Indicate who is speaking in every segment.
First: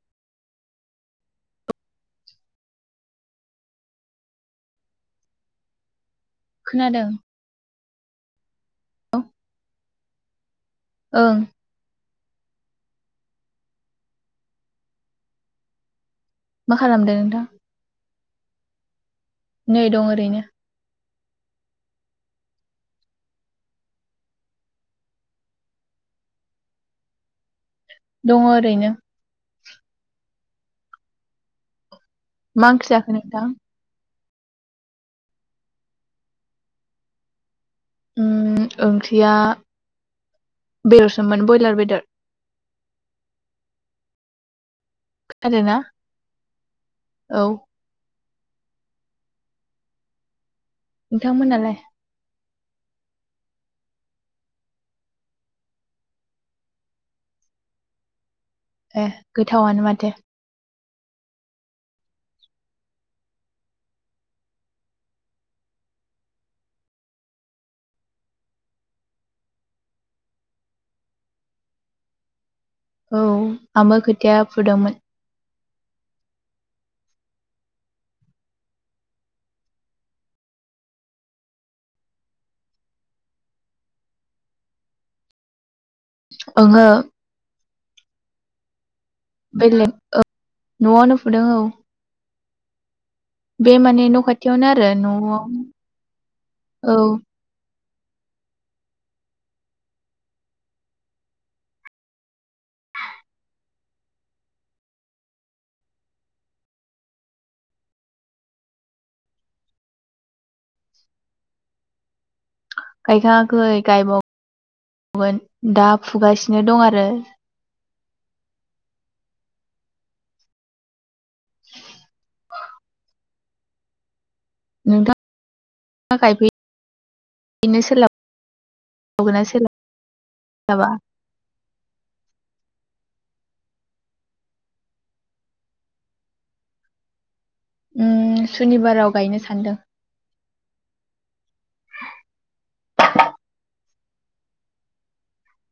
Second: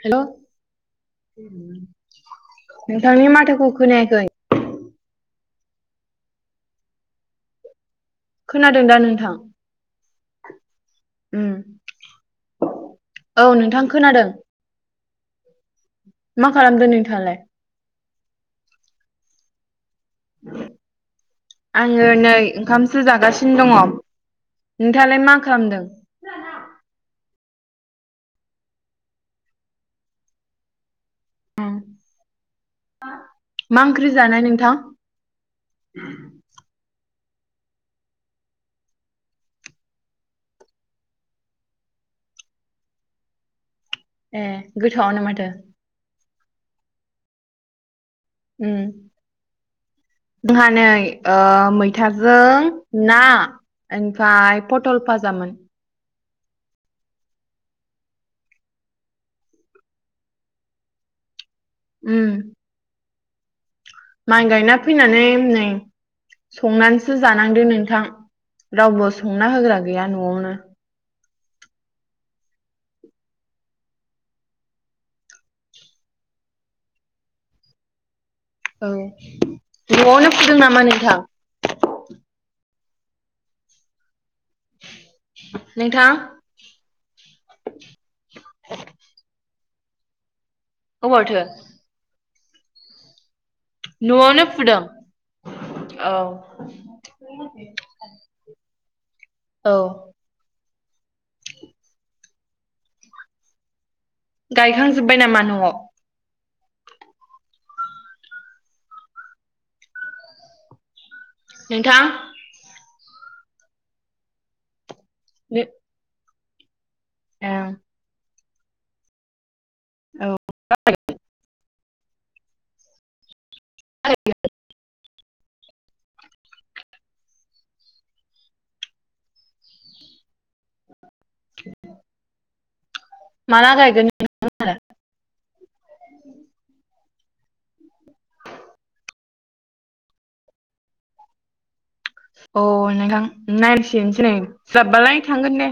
Speaker 1: हेल' नोंथांनि माथाखौ खोनायाखै।
Speaker 2: खोनादों।
Speaker 1: खोनादों दा
Speaker 2: औ
Speaker 1: नोंथां?
Speaker 2: ओं।
Speaker 1: उम औ नोंथां खोनादों। मा खालामदो
Speaker 2: खालामदों
Speaker 1: नोंथाङालाय?
Speaker 2: नोंथां नै दं ओरैनो।
Speaker 1: आङो नै ओंखामसो जागासिनो दङ। नोंथालाय मा खालामदों? [unintelligible]
Speaker 2: दङ ओरैनो मा ओंख्रि जाखो नोंथां?
Speaker 1: मा ओंख्रि जानाय नोंथां
Speaker 2: ओ ओंख्रिया बेदरसोमोन ब्रयलार बेदर।
Speaker 1: ए गोथावानो माथो।
Speaker 2: खोनादोंना औ।
Speaker 1: उम जोंहा नै
Speaker 2: नोंथांमोनालाय
Speaker 1: मैथाजों। ना ओमफ्राय पटल फाजामोन।
Speaker 2: ए गोथावनो माथो।
Speaker 1: उम। माइ गायना फैनानै नै। संनानैसो जानांदो नोंथां रावबो संना होग्रा गैया न'आवनो।
Speaker 2: औ आंबो खोथिया फुदोंमोन।
Speaker 1: औ नआवनो फुदों नामा नोंथां? नोंथां।
Speaker 2: ओंहो।
Speaker 1: [unintelligible]
Speaker 2: बेलेग औ न'आवनो
Speaker 1: अबावथो
Speaker 2: फुदों औ। बे माने न'
Speaker 1: न'आवनो
Speaker 2: खाथियावनो
Speaker 1: फुदों
Speaker 2: आरो न'आव
Speaker 1: औ।
Speaker 2: औ
Speaker 1: औ। गायखांजोबबाय नामा न'आव? नोंथां
Speaker 2: गायखाङाखै गायबावगोन दा फुगासिनो दं आरो। फ्राय
Speaker 1: औ [unintelligible] [unintelligible]
Speaker 2: नोंथां [unintelligible] गायफै [unintelligible] बेनो [unintelligible] सोलाब सोलाबगोना सोलाबा।
Speaker 1: [unintelligible] माला गायगोन [unintelligible]
Speaker 2: उम सुनिबाराव गायनो सानदों
Speaker 1: अ नोंथां नायनांसिगोनसो नै जाबबालाय थांगोन दे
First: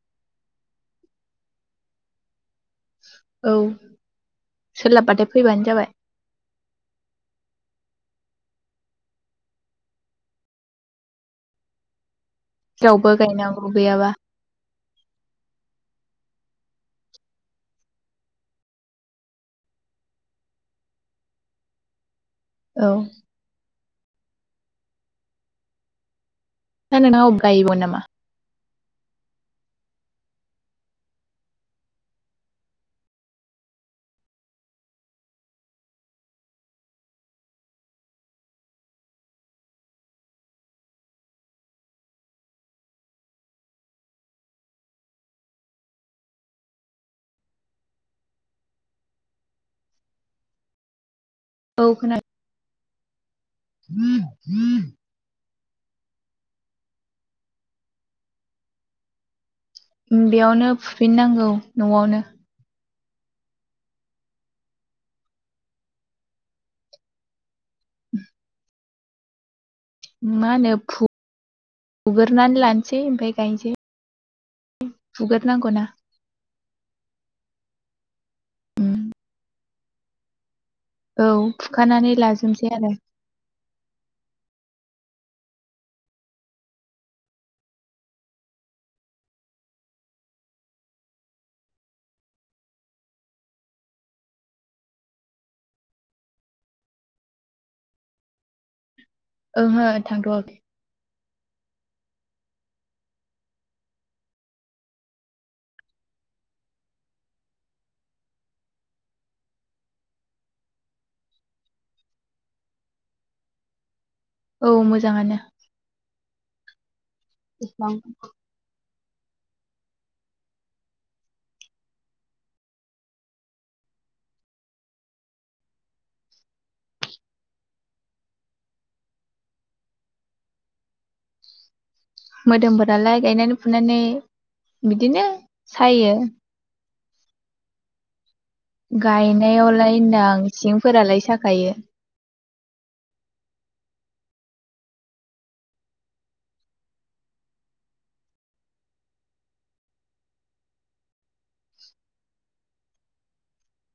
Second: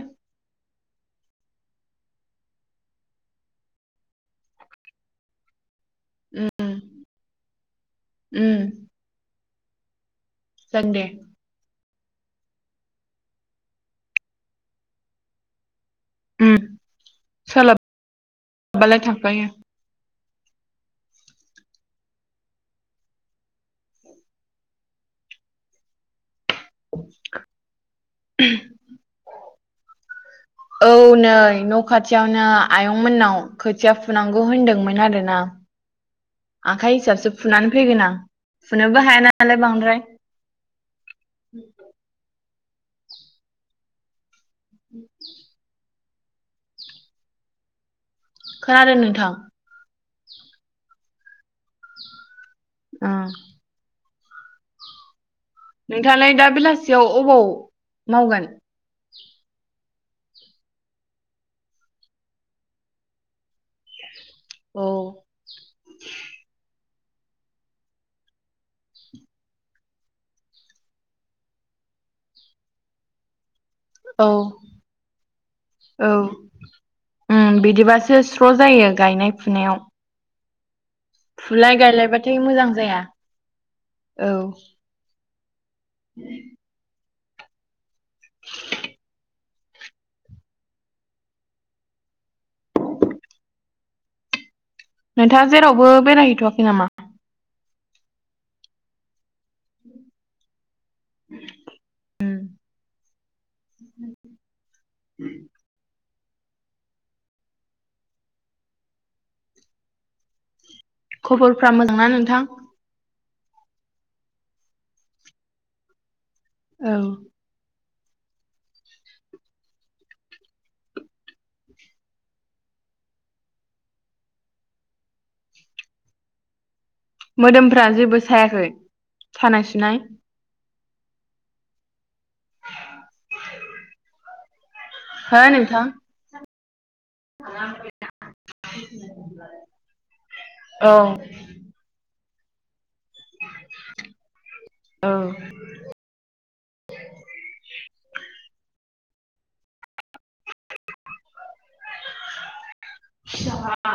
Speaker 2: औ सोलाबबाथाय फैबानो जाबाय
Speaker 1: उम उम जागोन दे
Speaker 2: रावबो गायनांगौ गैयाबा
Speaker 1: सोलाब सोलाबालाय थांफायो
Speaker 2: औ ना न ना अबगायब नामा [unintelligible]
Speaker 1: [inaudible] औ नै न' खाथियावनो आयं मोननाव खोथिया फुनांगौ होनदोंमोन आरोना [inaudible] आखाइ हिसाबसो फुनानै फैगोन आं फुनोबो हायाान नालाय बांद्राय [inaudible] उ खोनादों नोंथां
Speaker 2: औ खोनादों
Speaker 1: [inaudible]
Speaker 2: ह ह [inaudible]
Speaker 1: नोंथाङालाय दा बेलासियाव अबाव मावगोन
Speaker 2: बेयावनो फुफिननांगौ न'आवनो
Speaker 1: औ
Speaker 2: [inaudible] मा होनो फुगोरोनानै लानोसै ओमफ्राय गायनोसै
Speaker 1: औ
Speaker 2: फैगोरो नांगौना
Speaker 1: औ उम बिदिबासो स्र' जायो गायनाय फुनायाव
Speaker 2: औ
Speaker 1: फुलाय
Speaker 2: फुखानानै
Speaker 1: गायलायबाथाय मोजां
Speaker 2: लाजोबसै आरो
Speaker 1: जाया औ उ नोंथाङा जेरावबो बेरायहैथ'वाखै नामा
Speaker 2: ओंहो थांथ'वाखै
Speaker 1: उम खबरफ्रा मोजांनाा नोंथां
Speaker 2: औ मोजाङानो
Speaker 1: औ
Speaker 2: स
Speaker 1: मोदोमफ्रा जेबो सायाखै सानाय सुनाय
Speaker 2: मोदोमफोरालाय गायनानै फुनानै बिदिनो सायो
Speaker 1: ज [unintelligible]
Speaker 2: गायनायावलाय होनदां
Speaker 1: औ
Speaker 2: सिनसिरिफोरालाय साखायो
Speaker 1: औ [inaudible] आटसा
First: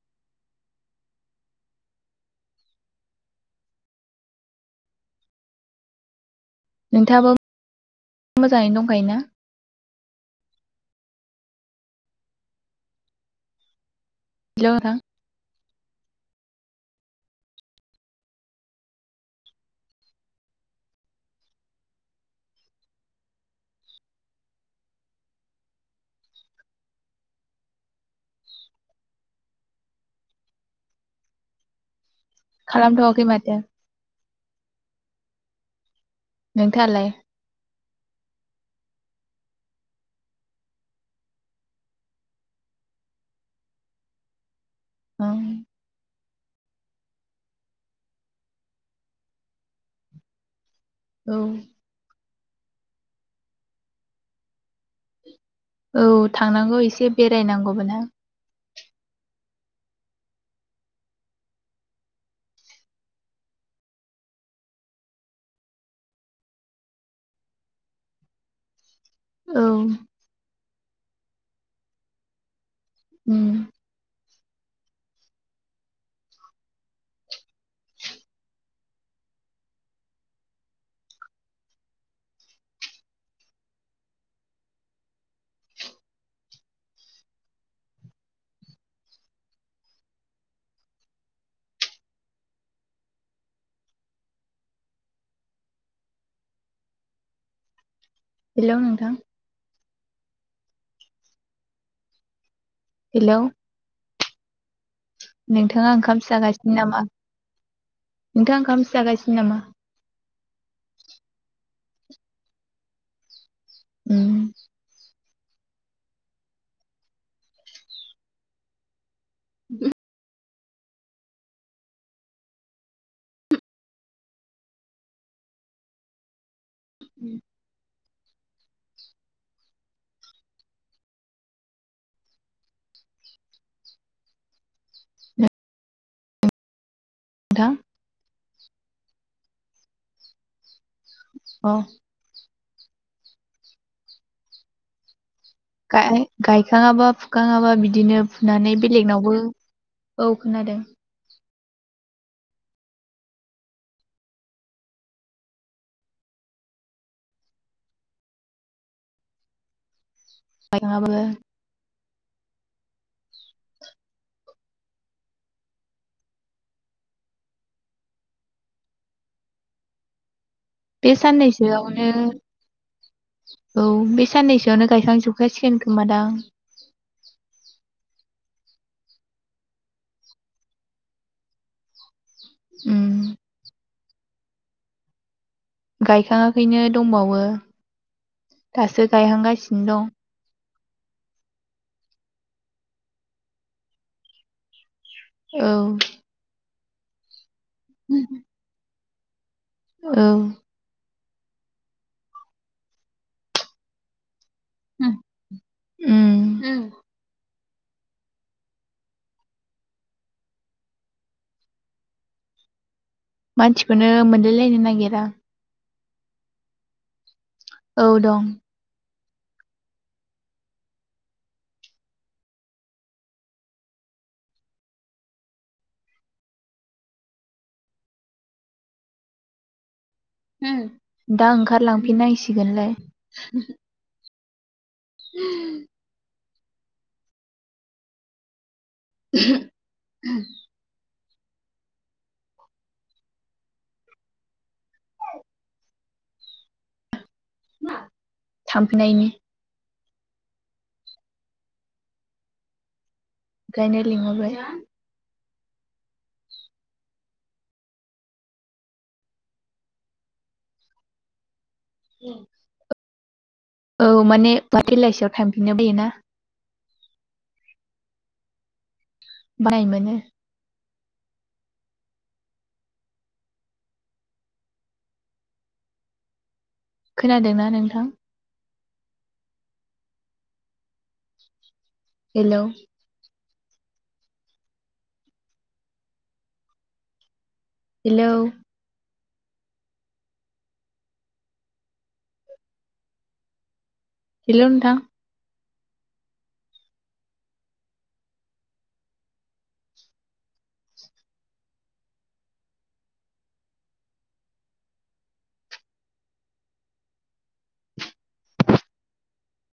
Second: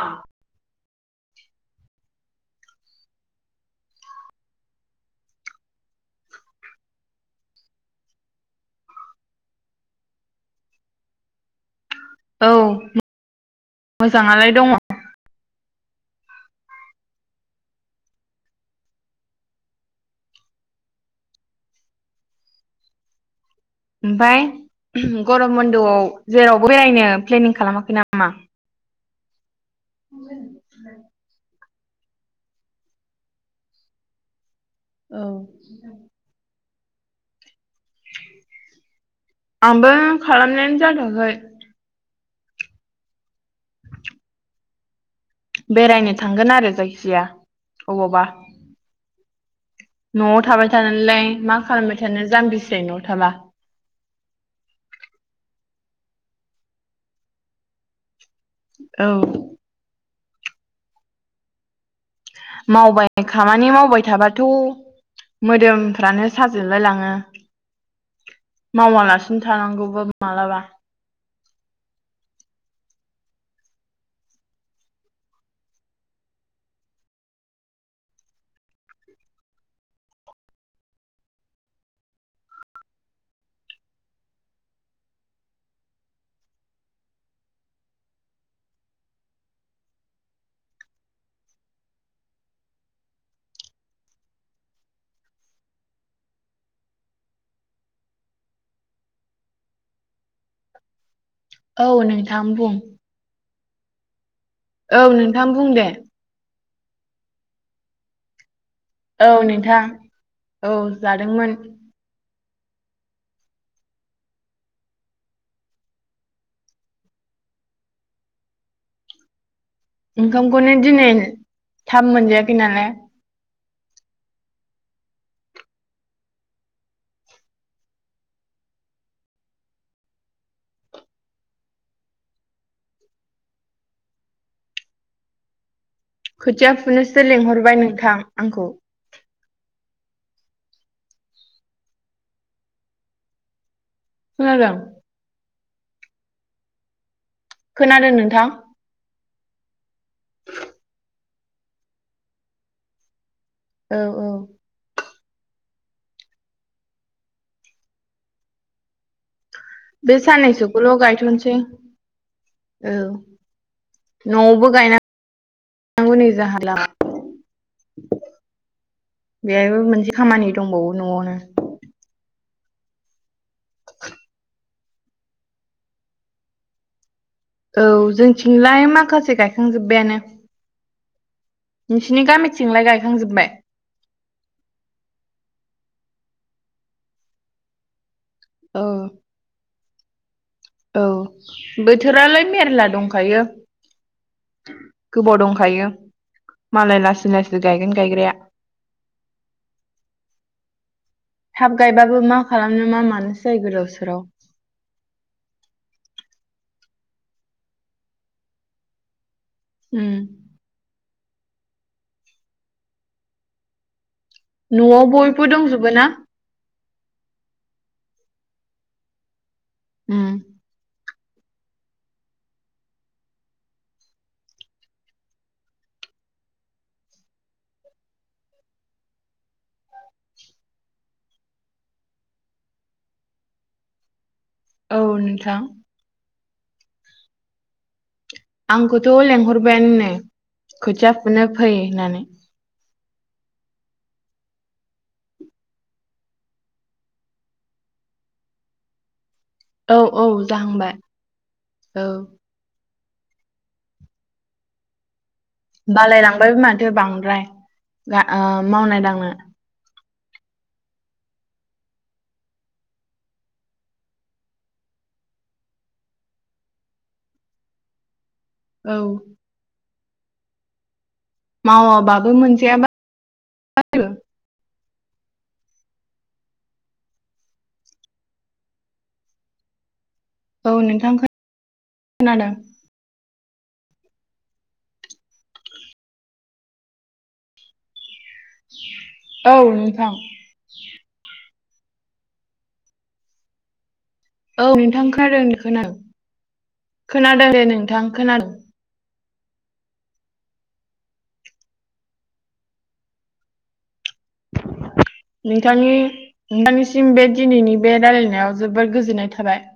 Speaker 2: नोंथाङाबो मोजाङैनो दंखायोना
Speaker 1: औ मोजाङालाय
Speaker 2: हेल'
Speaker 1: दङ
Speaker 2: नोंथां
Speaker 1: ओमफ्राय गरम बन्द'आव जेरावबो बेरायनो प्लेनिं खालामाखै नामा [inaudible]
Speaker 2: खालामारामथ वाखै माथो
Speaker 1: औ
Speaker 2: नोंथाङालाय
Speaker 1: आंबो खालामनायानो जाथाखै [inaudible]
Speaker 2: ओं
Speaker 1: बेरायनो थांगोन आरो जायखिजाया अबावबा न'आव थाबाय थानानैलाय
Speaker 2: औ
Speaker 1: मा खालामबाय थानो जाम्बिसो न'आव थाबा
Speaker 2: औ थांनांगौ एसे बेरायनांगौमोनहां
Speaker 1: औ मावबाय खामानि मावबाय थाबाथ' मोदोमफ्रानो साजोबलाय लाङो मावाला बांसिन
Speaker 2: औ
Speaker 1: थानांगौबा मालाबा
Speaker 2: उम हेलौ नोंथां
Speaker 1: औ नोंथां बुं
Speaker 2: हेलौ
Speaker 1: औ नोंथां बुं दे
Speaker 2: नोंथाङा ओंखाम जागासिनो नामा नोंथाङा ओंखाम
Speaker 1: औ
Speaker 2: जागासिनो नामा
Speaker 1: नोंथां औ जादोंमोन
Speaker 2: उम
Speaker 1: ओंखामखौनो दिनै थाब मोनजायाखै नालाय
Speaker 2: उम
Speaker 1: खोथिया फुनोसो लिंहरबाय नोंथां आंखौ
Speaker 2: अ
Speaker 1: खोनादों
Speaker 2: गायखाङाबा फुखाङाबा
Speaker 1: खोनादों
Speaker 2: बिदिनो
Speaker 1: नोंथां
Speaker 2: फुनानै बेलेगनावबो औ खोनादों
Speaker 1: औ औ बे साननैसोखौल'
Speaker 2: गायखाङाबाबो
Speaker 1: गायथ'नोसै औ न'यावबो गायना गौ नै जाहाला बेहायबो मोनसे खामानि दंबावो
Speaker 2: बे
Speaker 1: न'आवनो
Speaker 2: साननैसोयावनो औ बे साननैसोआवनो गायखांजोबखासिगोन खोमा दां
Speaker 1: औ जोंथिंलाय माखासे गायखांजोबबायानो नोंसिनि गामिथिंलाय
Speaker 2: उम
Speaker 1: गायखांजोबबाय
Speaker 2: गायखाङाखैनो दंबावो
Speaker 1: औ
Speaker 2: दासो गायहांगासिनो दं
Speaker 1: औ बोथोरालाय मेरला दंखायो गोबाव
Speaker 2: दं
Speaker 1: दंखायो मालाय लासै लासै गायगोन गायग्राया
Speaker 2: औ
Speaker 1: थाब गायबाबो मा खालामनो मा मानोसो जायो गोदाव सोराव
Speaker 2: ओम ओम ओम
Speaker 1: उम
Speaker 2: मानसिखौनो मोनलाय लायनो
Speaker 1: न'आव
Speaker 2: नागिरा
Speaker 1: बयबो दंजोबो ना
Speaker 2: औ दं
Speaker 1: उम
Speaker 2: दा ओंखारलांफिननांसिगोनलाय
Speaker 1: औ नोंथां आंखौथ' लेंहरबायानो खोथिया फुनो फै होननानै
Speaker 2: थांफैनायनि
Speaker 1: औ औ जाहांबाय औ
Speaker 2: गायनो लिंहरबाय
Speaker 1: बालायलांबायबो माथो बांद्राय मावनाय दांनो
Speaker 2: उम औ माने बा बेलासियाव थांफिननो बैयोना
Speaker 1: औ
Speaker 2: [inaudible]
Speaker 1: मावाबाबो मोनजायाबा जबो [unintelligible]
Speaker 2: खोनादोंना नोंथां?
Speaker 1: औ नोंथांखौ
Speaker 2: हेलौ हेलौ
Speaker 1: औ नोंथां औ नोंथां खोनादों खोनादों खोनादों दे नोंथां खोनादों नोंथांनि नोंथांनिसिम बे दिनैनि बे रायलायनायाव जोबोर गोजोननाय थाबाय